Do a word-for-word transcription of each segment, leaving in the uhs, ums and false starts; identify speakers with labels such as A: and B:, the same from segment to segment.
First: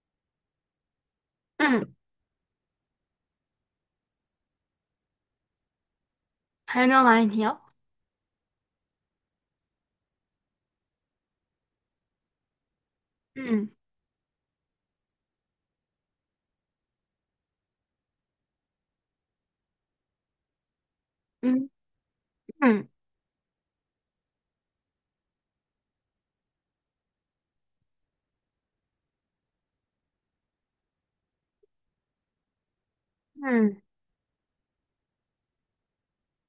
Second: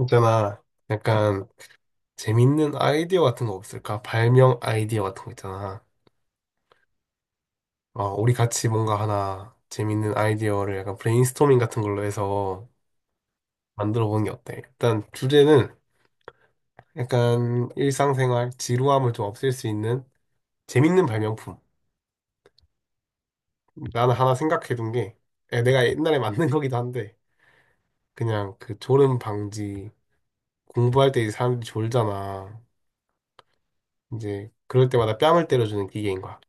A: 있잖아. 약간
B: 응,
A: 재밌는 아이디어 같은 거 없을까? 발명 아이디어 같은 거 있잖아.
B: 별명 아니요?
A: 어, 우리 같이 뭔가 하나 재밌는 아이디어를 약간 브레인스토밍 같은 걸로 해서
B: 응,
A: 만들어 보는 게 어때? 일단 주제는 약간 일상생활 지루함을 좀 없앨 수 있는 재밌는 발명품.
B: 응, 응,
A: 나는 하나 생각해 둔 게 에, 내가 옛날에 만든 거기도 한데 그냥 그 졸음 방지 공부할 때 이제 사람들이 졸잖아.
B: 응,
A: 이제 그럴 때마다 뺨을 때려주는 기계인 거야.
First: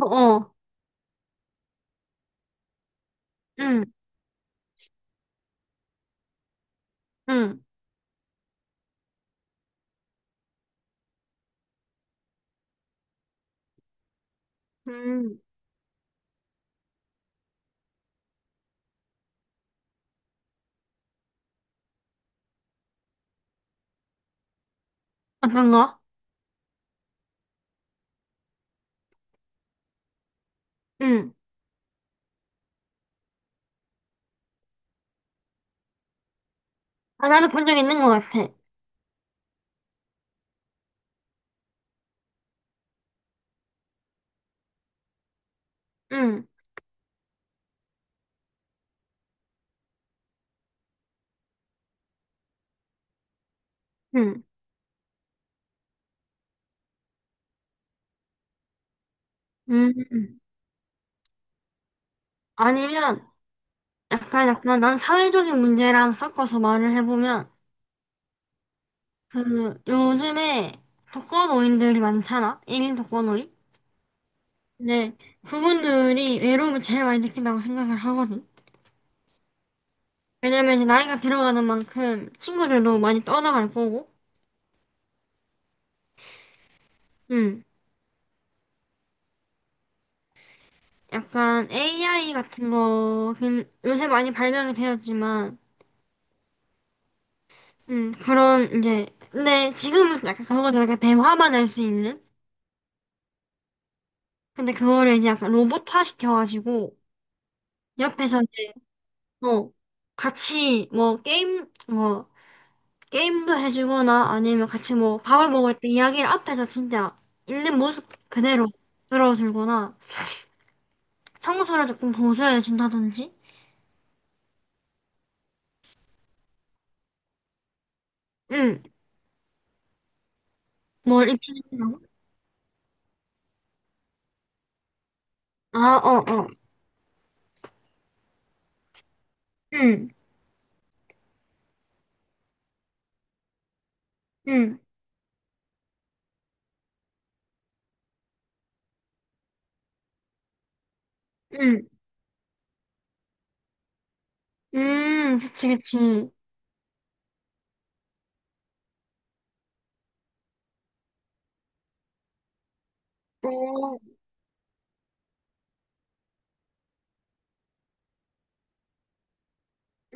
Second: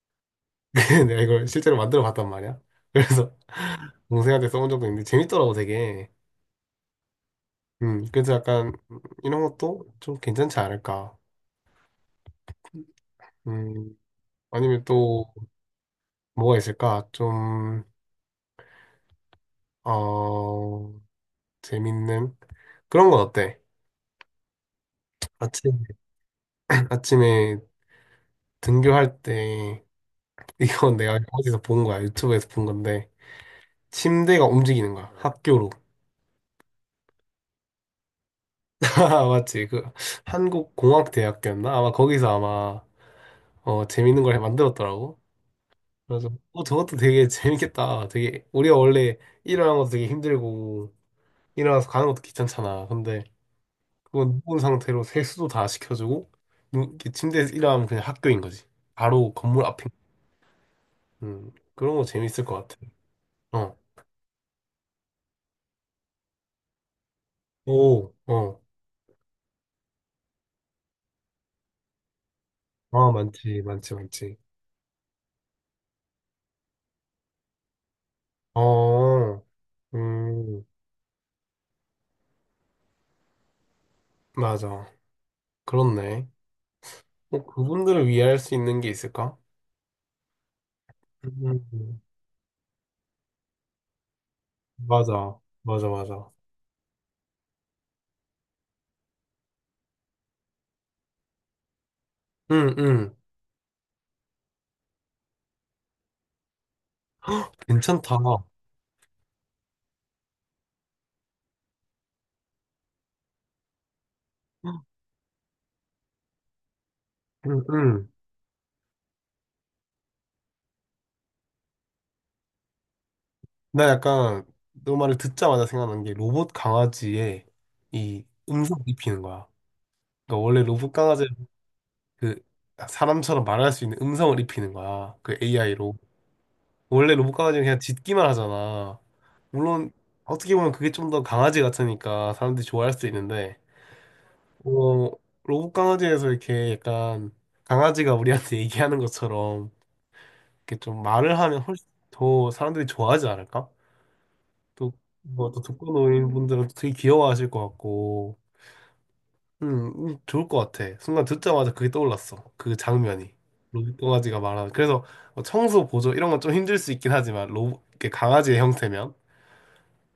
B: 어, 어,
A: 내가 이걸 실제로 만들어 봤단 말이야. 그래서
B: 응,
A: 동생한테 써본 적도 있는데 재밌더라고 되게.
B: 응,
A: 음, 그래서 약간 이런 것도 좀 괜찮지 않을까. 음, 아니면 또
B: 응,
A: 뭐가 있을까? 좀, 어, 재밌는 그런 건 어때?
B: 어떤
A: 아침,
B: 거?
A: 아침에 등교할 때 이건 내가
B: 응,
A: 어디서 본 거야. 유튜브에서 본 건데 침대가 움직이는 거야. 학교로.
B: 아, 나도 본 적 있는 것 같아.
A: 맞지? 그 한국공학대학교였나? 아마 거기서 아마 어, 재밌는 걸 만들었더라고. 그래서
B: 응,
A: 어 저것도 되게 재밌겠다. 되게 우리가 원래 일어나는 것도 되게 힘들고 일어나서 가는 것도 귀찮잖아. 근데 그건
B: 응,
A: 누운 상태로 세수도 다 시켜주고 누, 이렇게 침대에서 일어나면 그냥 학교인 거지. 바로 건물 앞인
B: 응,
A: 거지.
B: 응.
A: 음 그런 거 재밌을 것 같아.
B: 아니면,
A: 어.
B: 약간, 약간, 난 사회적인 문제랑 섞어서 말을 해보면,
A: 오. 어.
B: 그, 요즘에 독거노인들이 많잖아? 일 인
A: 아
B: 독거노인?
A: 많지 많지 많지.
B: 네, 그분들이 외로움을 제일 많이 느낀다고 생각을 하거든.
A: 어. 음
B: 왜냐면 이제 나이가 들어가는 만큼 친구들도 많이 떠나갈 거고,
A: 맞아. 그렇네. 뭐
B: 응.
A: 그분들을 위해 할 수 있는 게 있을까?
B: 약간
A: 음,
B: 에이아이 같은 거, 긴- 요새 많이 발명이
A: 맞아
B: 되었지만,
A: 맞아 맞아.
B: 음, 그런, 이제, 근데 지금은 약간 그거들 약간 대화만 할 수 있는?
A: 응 응.
B: 근데 그거를 이제 약간 로봇화 시켜가지고,
A: 괜찮다.
B: 옆에서 이제, 뭐 같이 뭐 게임, 뭐, 게임도 해주거나 아니면 같이 뭐 밥을 먹을 때 이야기를 앞에서 진짜
A: 응,
B: 있는 모습
A: 응.
B: 그대로 들어주거나, 청소를 조금 보조해준다든지,
A: 나 약간 너 말을 듣자마자 생각난 게 로봇 강아지에 이 음성을
B: 응,
A: 입히는 거야. 그러니까 원래 로봇 강아지
B: 뭘 입히는 거?
A: 그 사람처럼 말할 수 있는 음성을 입히는 거야. 그 에이아이로.
B: 아, 어, 어,
A: 원래 로봇 강아지는 그냥 짖기만 하잖아. 물론
B: 응,
A: 어떻게 보면 그게 좀 더 강아지 같으니까 사람들이 좋아할 수 있는데
B: 응,
A: 어, 로봇 강아지에서 이렇게 약간 강아지가 우리한테 얘기하는 것처럼 이렇게 좀 말을 하면
B: 응.
A: 훨씬 더 사람들이 좋아하지 않을까? 또,
B: 음,
A: 뭐, 또
B: 그치,
A: 독거노인
B: 그치.
A: 분들은 되게 귀여워하실 것 같고, 음, 음, 좋을 것 같아. 순간 듣자마자 그게 떠올랐어. 그 장면이. 로봇
B: 음,
A: 강아지가 말하는. 그래서 뭐 청소 보조 이런 건 좀 힘들 수 있긴 하지만, 로봇, 이렇게 강아지의 형태면.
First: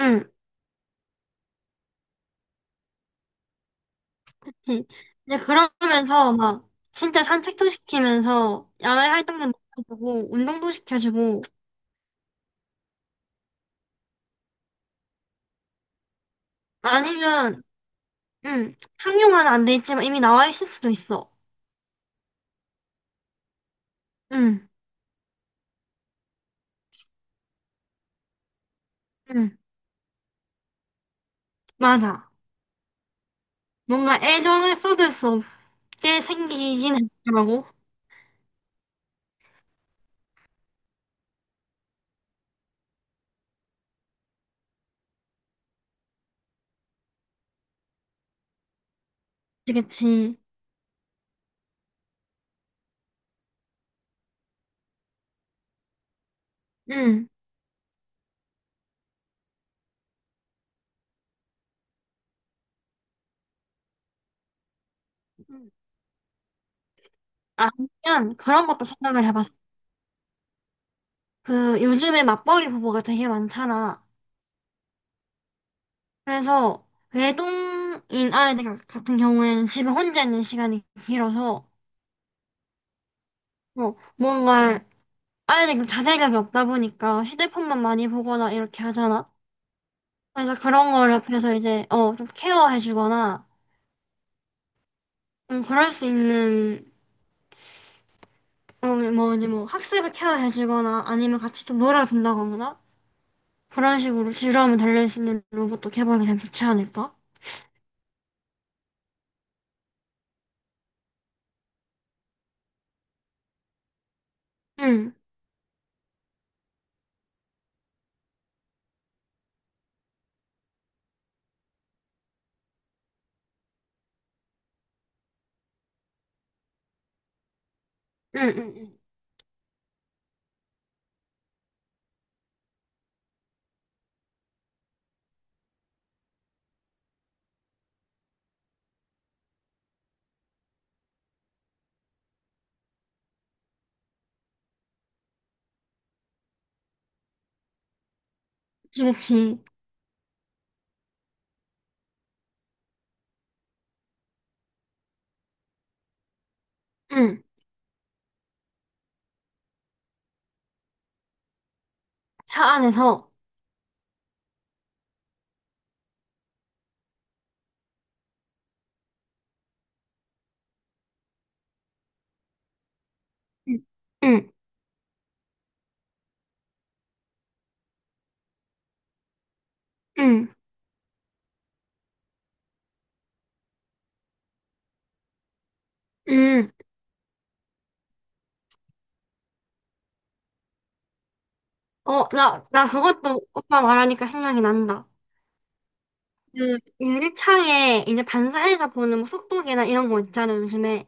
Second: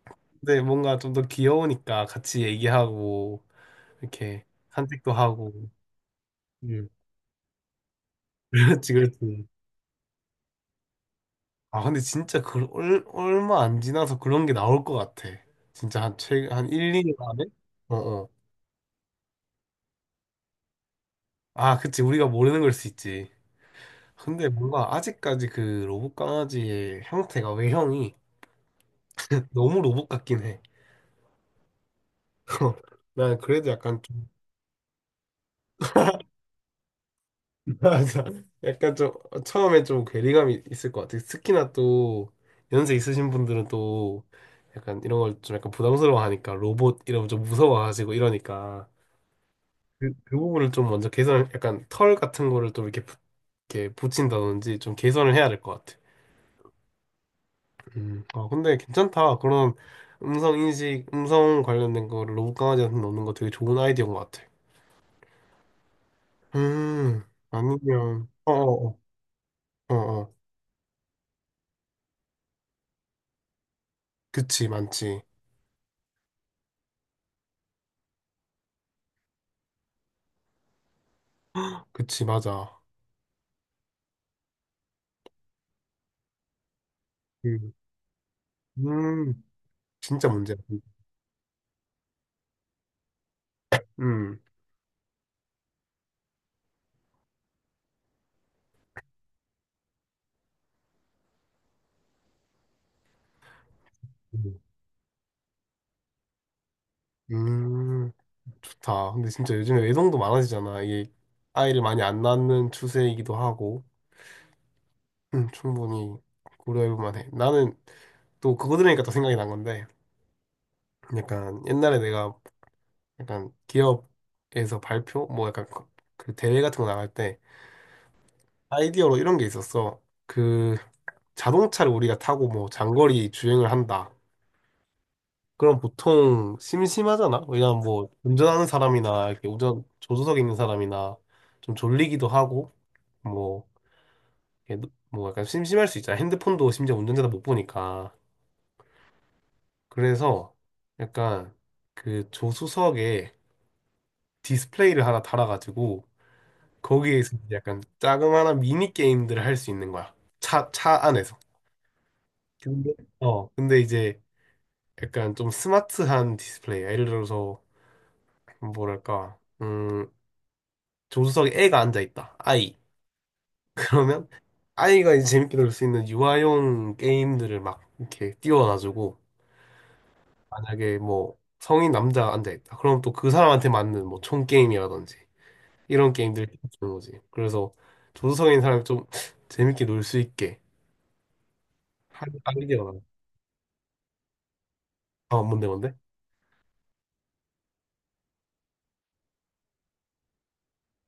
B: 응,
A: 근데 뭔가 좀 더 귀여우니까 같이 얘기하고, 이렇게
B: 그치.
A: 산책도
B: 이제
A: 하고.
B: 그러면서 막
A: 음,
B: 진짜 산책도 시키면서
A: 그렇지,
B: 야외
A: 그렇지.
B: 활동도 시켜주고 운동도 시켜주고
A: 아, 근데 진짜 그, 얼, 얼마 안 지나서 그런 게 나올 것 같아. 진짜 한 최, 한 일, 이 년 안에?
B: 아니면
A: 어, 어.
B: 응, 상용화는 안 돼 있지만 이미 나와 있을 수도 있어.
A: 아, 그치. 우리가 모르는 걸 수 있지. 근데
B: 응,
A: 뭔가 아직까지 그 로봇 강아지의 형태가 외형이
B: 응,
A: 너무 로봇 같긴 해.
B: 맞아.
A: 난 그래도 약간
B: 뭔가
A: 좀
B: 애정을 쏟을 수 없게 생기긴 했더라고.
A: 맞아. 약간 좀 처음에 좀 괴리감이 있을 것 같아. 특히나 또 연세 있으신 분들은 또 약간 이런 걸 좀 약간 부담스러워하니까 로봇 이러면 좀 무서워하시고 이러니까
B: 그치,
A: 그, 그
B: 그치.
A: 부분을 좀 먼저 개선, 약간 털 같은 거를 좀 이렇게, 부- 이렇게 붙인다든지 좀 개선을 해야 될 것 같아.
B: 응.
A: 음, 아, 근데 괜찮다. 그런 음성 인식, 음성 관련된 거 로봇 강아지한테 넣는 거 되게 좋은 아이디어인 것 같아.
B: 응.
A: 음, 아니면,
B: 아니면 그런 것도
A: 어어어,
B: 생각을 해봤어.
A: 어어,
B: 그 요즘에 맞벌이 부부가 되게 많잖아.
A: 그치, 많지.
B: 그래서 외동인 아이들 같- 같은 경우에는 집에 혼자 있는 시간이 길어서
A: 그치, 맞아.
B: 뭐 뭔가 아이들이 자제력이 없다 보니까
A: 음,
B: 휴대폰만 많이 보거나 이렇게 하잖아.
A: 음, 진짜
B: 그래서
A: 문제야.
B: 그런 걸 옆에서 이제 어 좀 케어해주거나
A: 음,
B: 좀 그럴 수 있는 어뭐 이제 뭐 학습을 케어해주거나 아니면 같이 좀 놀아준다거나 그런 식으로
A: 음,
B: 지루함을 달랠 수 있는 로봇도 개발이 되면 좋지 않을까?
A: 음, 좋다. 근데 진짜 요즘에 외동도 많아지잖아. 이게 아이를 많이 안 낳는 추세이기도 하고,
B: 응,
A: 음, 충분히 고려해볼 만해. 나는 또 그거 들으니까 또 생각이 난 건데, 약간 옛날에 내가 약간 기업에서 발표 뭐 약간 그- 그 대회 같은 거 나갈 때
B: 응, 응, 응.
A: 아이디어로 이런 게 있었어. 그 자동차를 우리가 타고 뭐 장거리 주행을 한다. 그럼 보통 심심하잖아. 왜냐면 뭐 운전하는 사람이나 이렇게 운전 조수석에 있는 사람이나 좀 졸리기도 하고 뭐 이렇게 뭐 약간 심심할 수 있잖아. 핸드폰도 심지어 운전자도 못 보니까.
B: 그렇지. 그치.
A: 그래서 약간 그 조수석에 디스플레이를 하나 달아가지고 거기에서
B: 응.
A: 약간 자그마한 미니 게임들을 할 수 있는 거야. 차, 차 안에서.
B: 차
A: 근데?
B: 안에서.
A: 어, 근데 이제 약간 좀 스마트한 디스플레이. 예를 들어서, 뭐랄까, 음, 조수석에 애가 앉아 있다. 아이.
B: 응,
A: 그러면
B: 응.
A: 아이가 이제 재밌게 놀 수 있는 유아용 게임들을 막 이렇게 띄워놔주고,
B: 응.
A: 만약에 뭐 성인 남자가 앉아 있다. 그럼 또 그 사람한테 맞는 뭐 총 게임이라든지 이런 게임들을
B: 음,
A: 주는 거지. 그래서 조수석에 있는 사람이 좀 재밌게 놀 수 있게 할
B: 어, 나, 나
A: 아이디어가
B: 그것도 오빠 말하니까 생각이 난다.
A: 어, 뭔데, 뭔데?
B: 그, 유리창에 이제 반사해서 보는 뭐 속도계나 이런 거 있잖아, 요즘에.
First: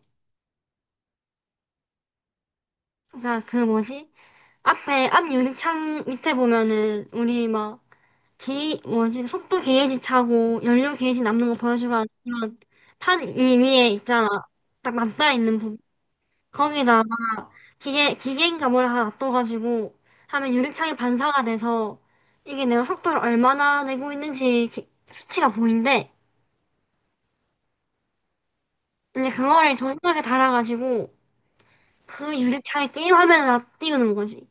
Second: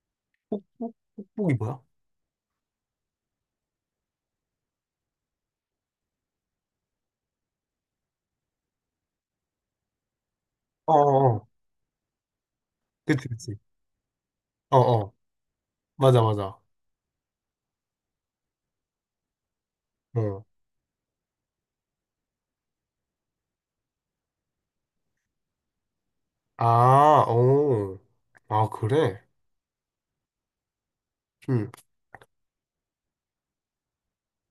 A: 뽁- 뽁뽁이 뭐야?
B: 그니까 그 뭐지? 앞에, 앞 유리창 밑에 보면은, 우리 막, 기, 뭐지? 속도 게이지 차고,
A: 어,
B: 연료 게이지
A: 어, 어.
B: 남는 거 보여주고 하는 그런 탄
A: 그치,
B: 위-
A: 그치.
B: 위에 있잖아.
A: 어,
B: 딱
A: 어.
B: 맞닿아 있는 부분.
A: 맞아, 맞아.
B: 거기다 기계, 기계인감을 하나 놔둬가지고
A: 어.
B: 하면 유리창에 반사가 돼서 이게 내가 속도를 얼마나 내고 있는지 기- 수치가 보인대.
A: 아, 어. 아, 그래?
B: 근데 그거를 조선하게 달아가지고
A: 응.
B: 그 유리창에 게임 화면을 다 띄우는 거지.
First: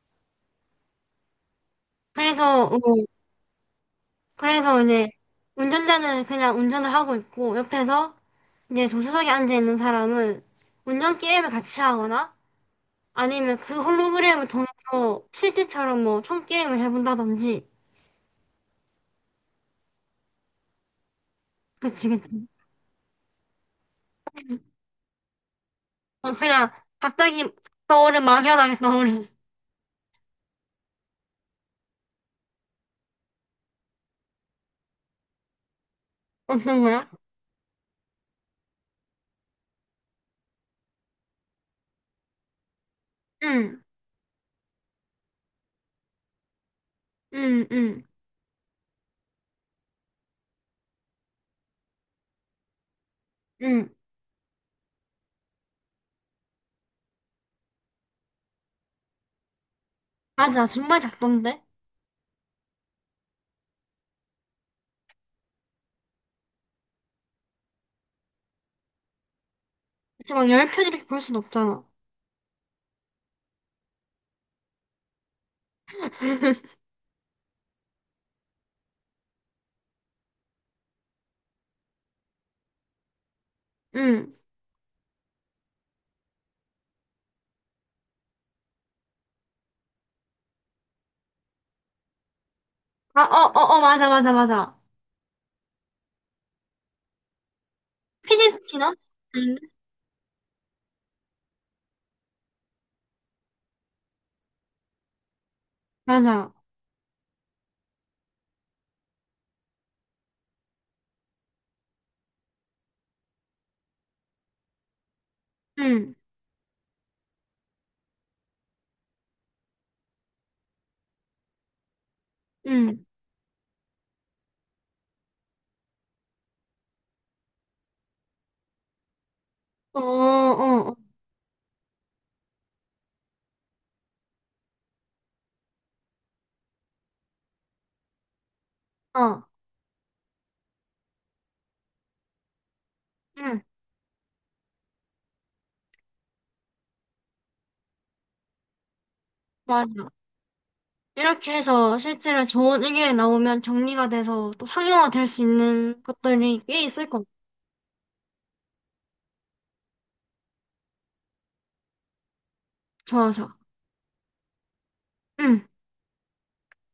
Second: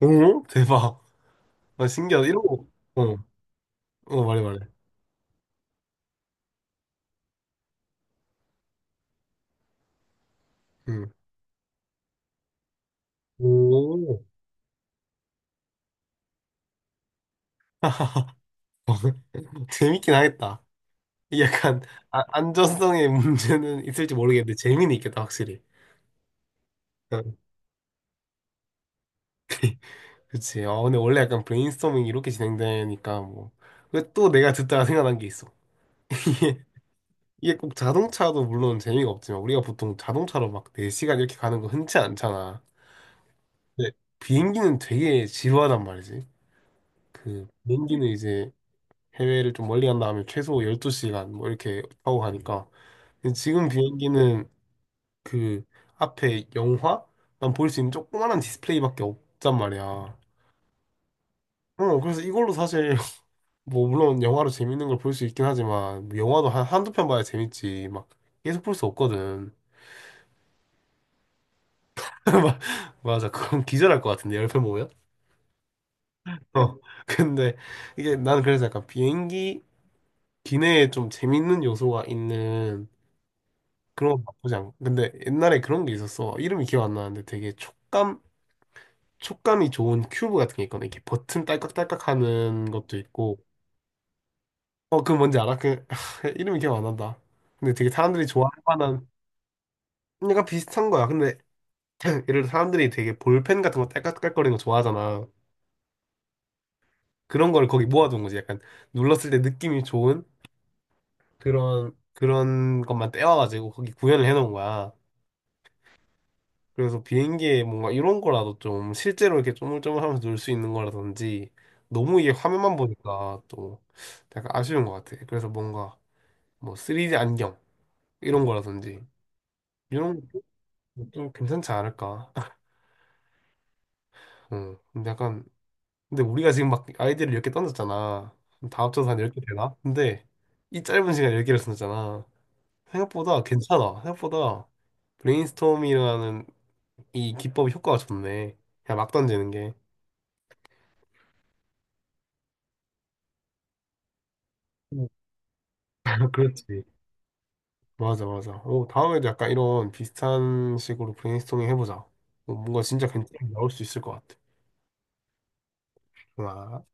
A: 오, 대박. 아, 신기하다. 이런
B: 그래서,
A: 거.
B: 어,
A: 어, 어, 말해, 말해.
B: 그래서 이제 운전자는 그냥 운전을 하고 있고 옆에서 이제 조수석에 앉아있는 사람은
A: 응.
B: 운전 게임을 같이 하거나 아니면 그
A: 오.
B: 홀로그램을 통해서 실제처럼 뭐 총 게임을 해본다든지.
A: 재밌긴 하겠다. 이게 약간,
B: 그치,
A: 아,
B: 그치.
A: 안전성의 문제는 있을지 모르겠는데, 재미는 있겠다, 확실히.
B: 어, 그냥
A: 어,
B: 갑자기 떠오른 막연하게 떠오른
A: 그치. 아, 근데 원래 약간 브레인스토밍 이렇게 진행되니까, 뭐. 왜 또 내가 듣다가 생각난 게 있어.
B: 어떤 거야?
A: 이게 꼭 자동차도 물론 재미가 없지만 우리가 보통 자동차로 막 네 시간 이렇게 가는 거 흔치 않잖아.
B: 응,
A: 근데 비행기는 되게 지루하단 말이지. 그
B: 응, 응,
A: 비행기는 이제 해외를 좀 멀리 간 다음에 최소 열두 시간 뭐 이렇게 타고 가니까. 근데 지금
B: 응.
A: 비행기는 그 앞에 영화만 볼 수 있는 조그만한 디스플레이밖에 없단 말이야.
B: 맞아, 정말 작던데?
A: 어, 그래서 이걸로 사실 뭐 물론 영화로 재밌는 걸 볼 수 있긴 하지만 뭐 영화도 한 한두 편 봐야 재밌지. 막 계속 볼 수 없거든.
B: 그치, 막 열편 이렇게 볼 순 없잖아.
A: 맞아. 그럼 기절할 것 같은데, 옆모 보면? 어. 근데 이게 나는 그래서 약간 비행기 기내에 좀 재밌는 요소가 있는 그런 거
B: 응.
A: 나쁘지 않고. 근데 옛날에 그런 게 있었어. 이름이 기억 안 나는데 되게 촉감, 촉감이 좋은 큐브 같은 게 있거든. 이렇게 버튼 딸깍딸깍 하는 것도
B: 아,
A: 있고.
B: 어, 어, 어, 맞아, 맞아, 맞아.
A: 어, 그 뭔지 알아? 그, 이름이 기억 안 난다. 근데 되게 사람들이
B: 피지
A: 좋아할
B: 스피너?
A: 만한
B: 응.
A: 약간 비슷한 거야. 근데 예를 들어 사람들이 되게 볼펜 같은 거 딸깍딸깍거리는 거 좋아하잖아.
B: 맞아.
A: 그런 걸 거기 모아둔 거지. 약간 눌렀을 때 느낌이 좋은 그런 그런 것만 떼와가지고 거기 구현을 해놓은 거야.
B: 응,
A: 그래서 비행기에 뭔가 이런 거라도 좀 실제로 이렇게 쪼물쪼물하면서 놀 수 있는 거라든지 너무 이게 화면만
B: 응.
A: 보니까 또 약간 아쉬운 것 같아. 그래서 뭔가 뭐 쓰리디 안경 이런 거라든지
B: 어,
A: 이런 것도
B: 어,
A: 좀 괜찮지 않을까? 응. 근데 약간 근데 우리가 지금 막 아이디를 열 개 던졌잖아. 다 합쳐서 한
B: 어,
A: 열 개
B: 어.
A: 되나? 근데 이 짧은 시간에 열 개를 썼잖아. 생각보다
B: 응,
A: 괜찮아. 생각보다 브레인스토밍이라는 이 기법이 효과가 좋네. 그냥 막 던지는 게.
B: 맞아. 이렇게 해서 실제로 좋은 의견이 나오면 정리가 돼서 또
A: 음.
B: 상용화 될 수 있는
A: 아,
B: 것들이 꽤
A: 그렇지.
B: 있을 것 같아.
A: 맞아, 맞아. 오, 다음에도 약간 이런 비슷한 식으로 브레인스토밍 해보자. 어, 뭔가 진짜
B: 좋아,
A: 괜찮게
B: 좋아.
A: 나올 수 있을 것 같아.
B: 응.
A: 좋아.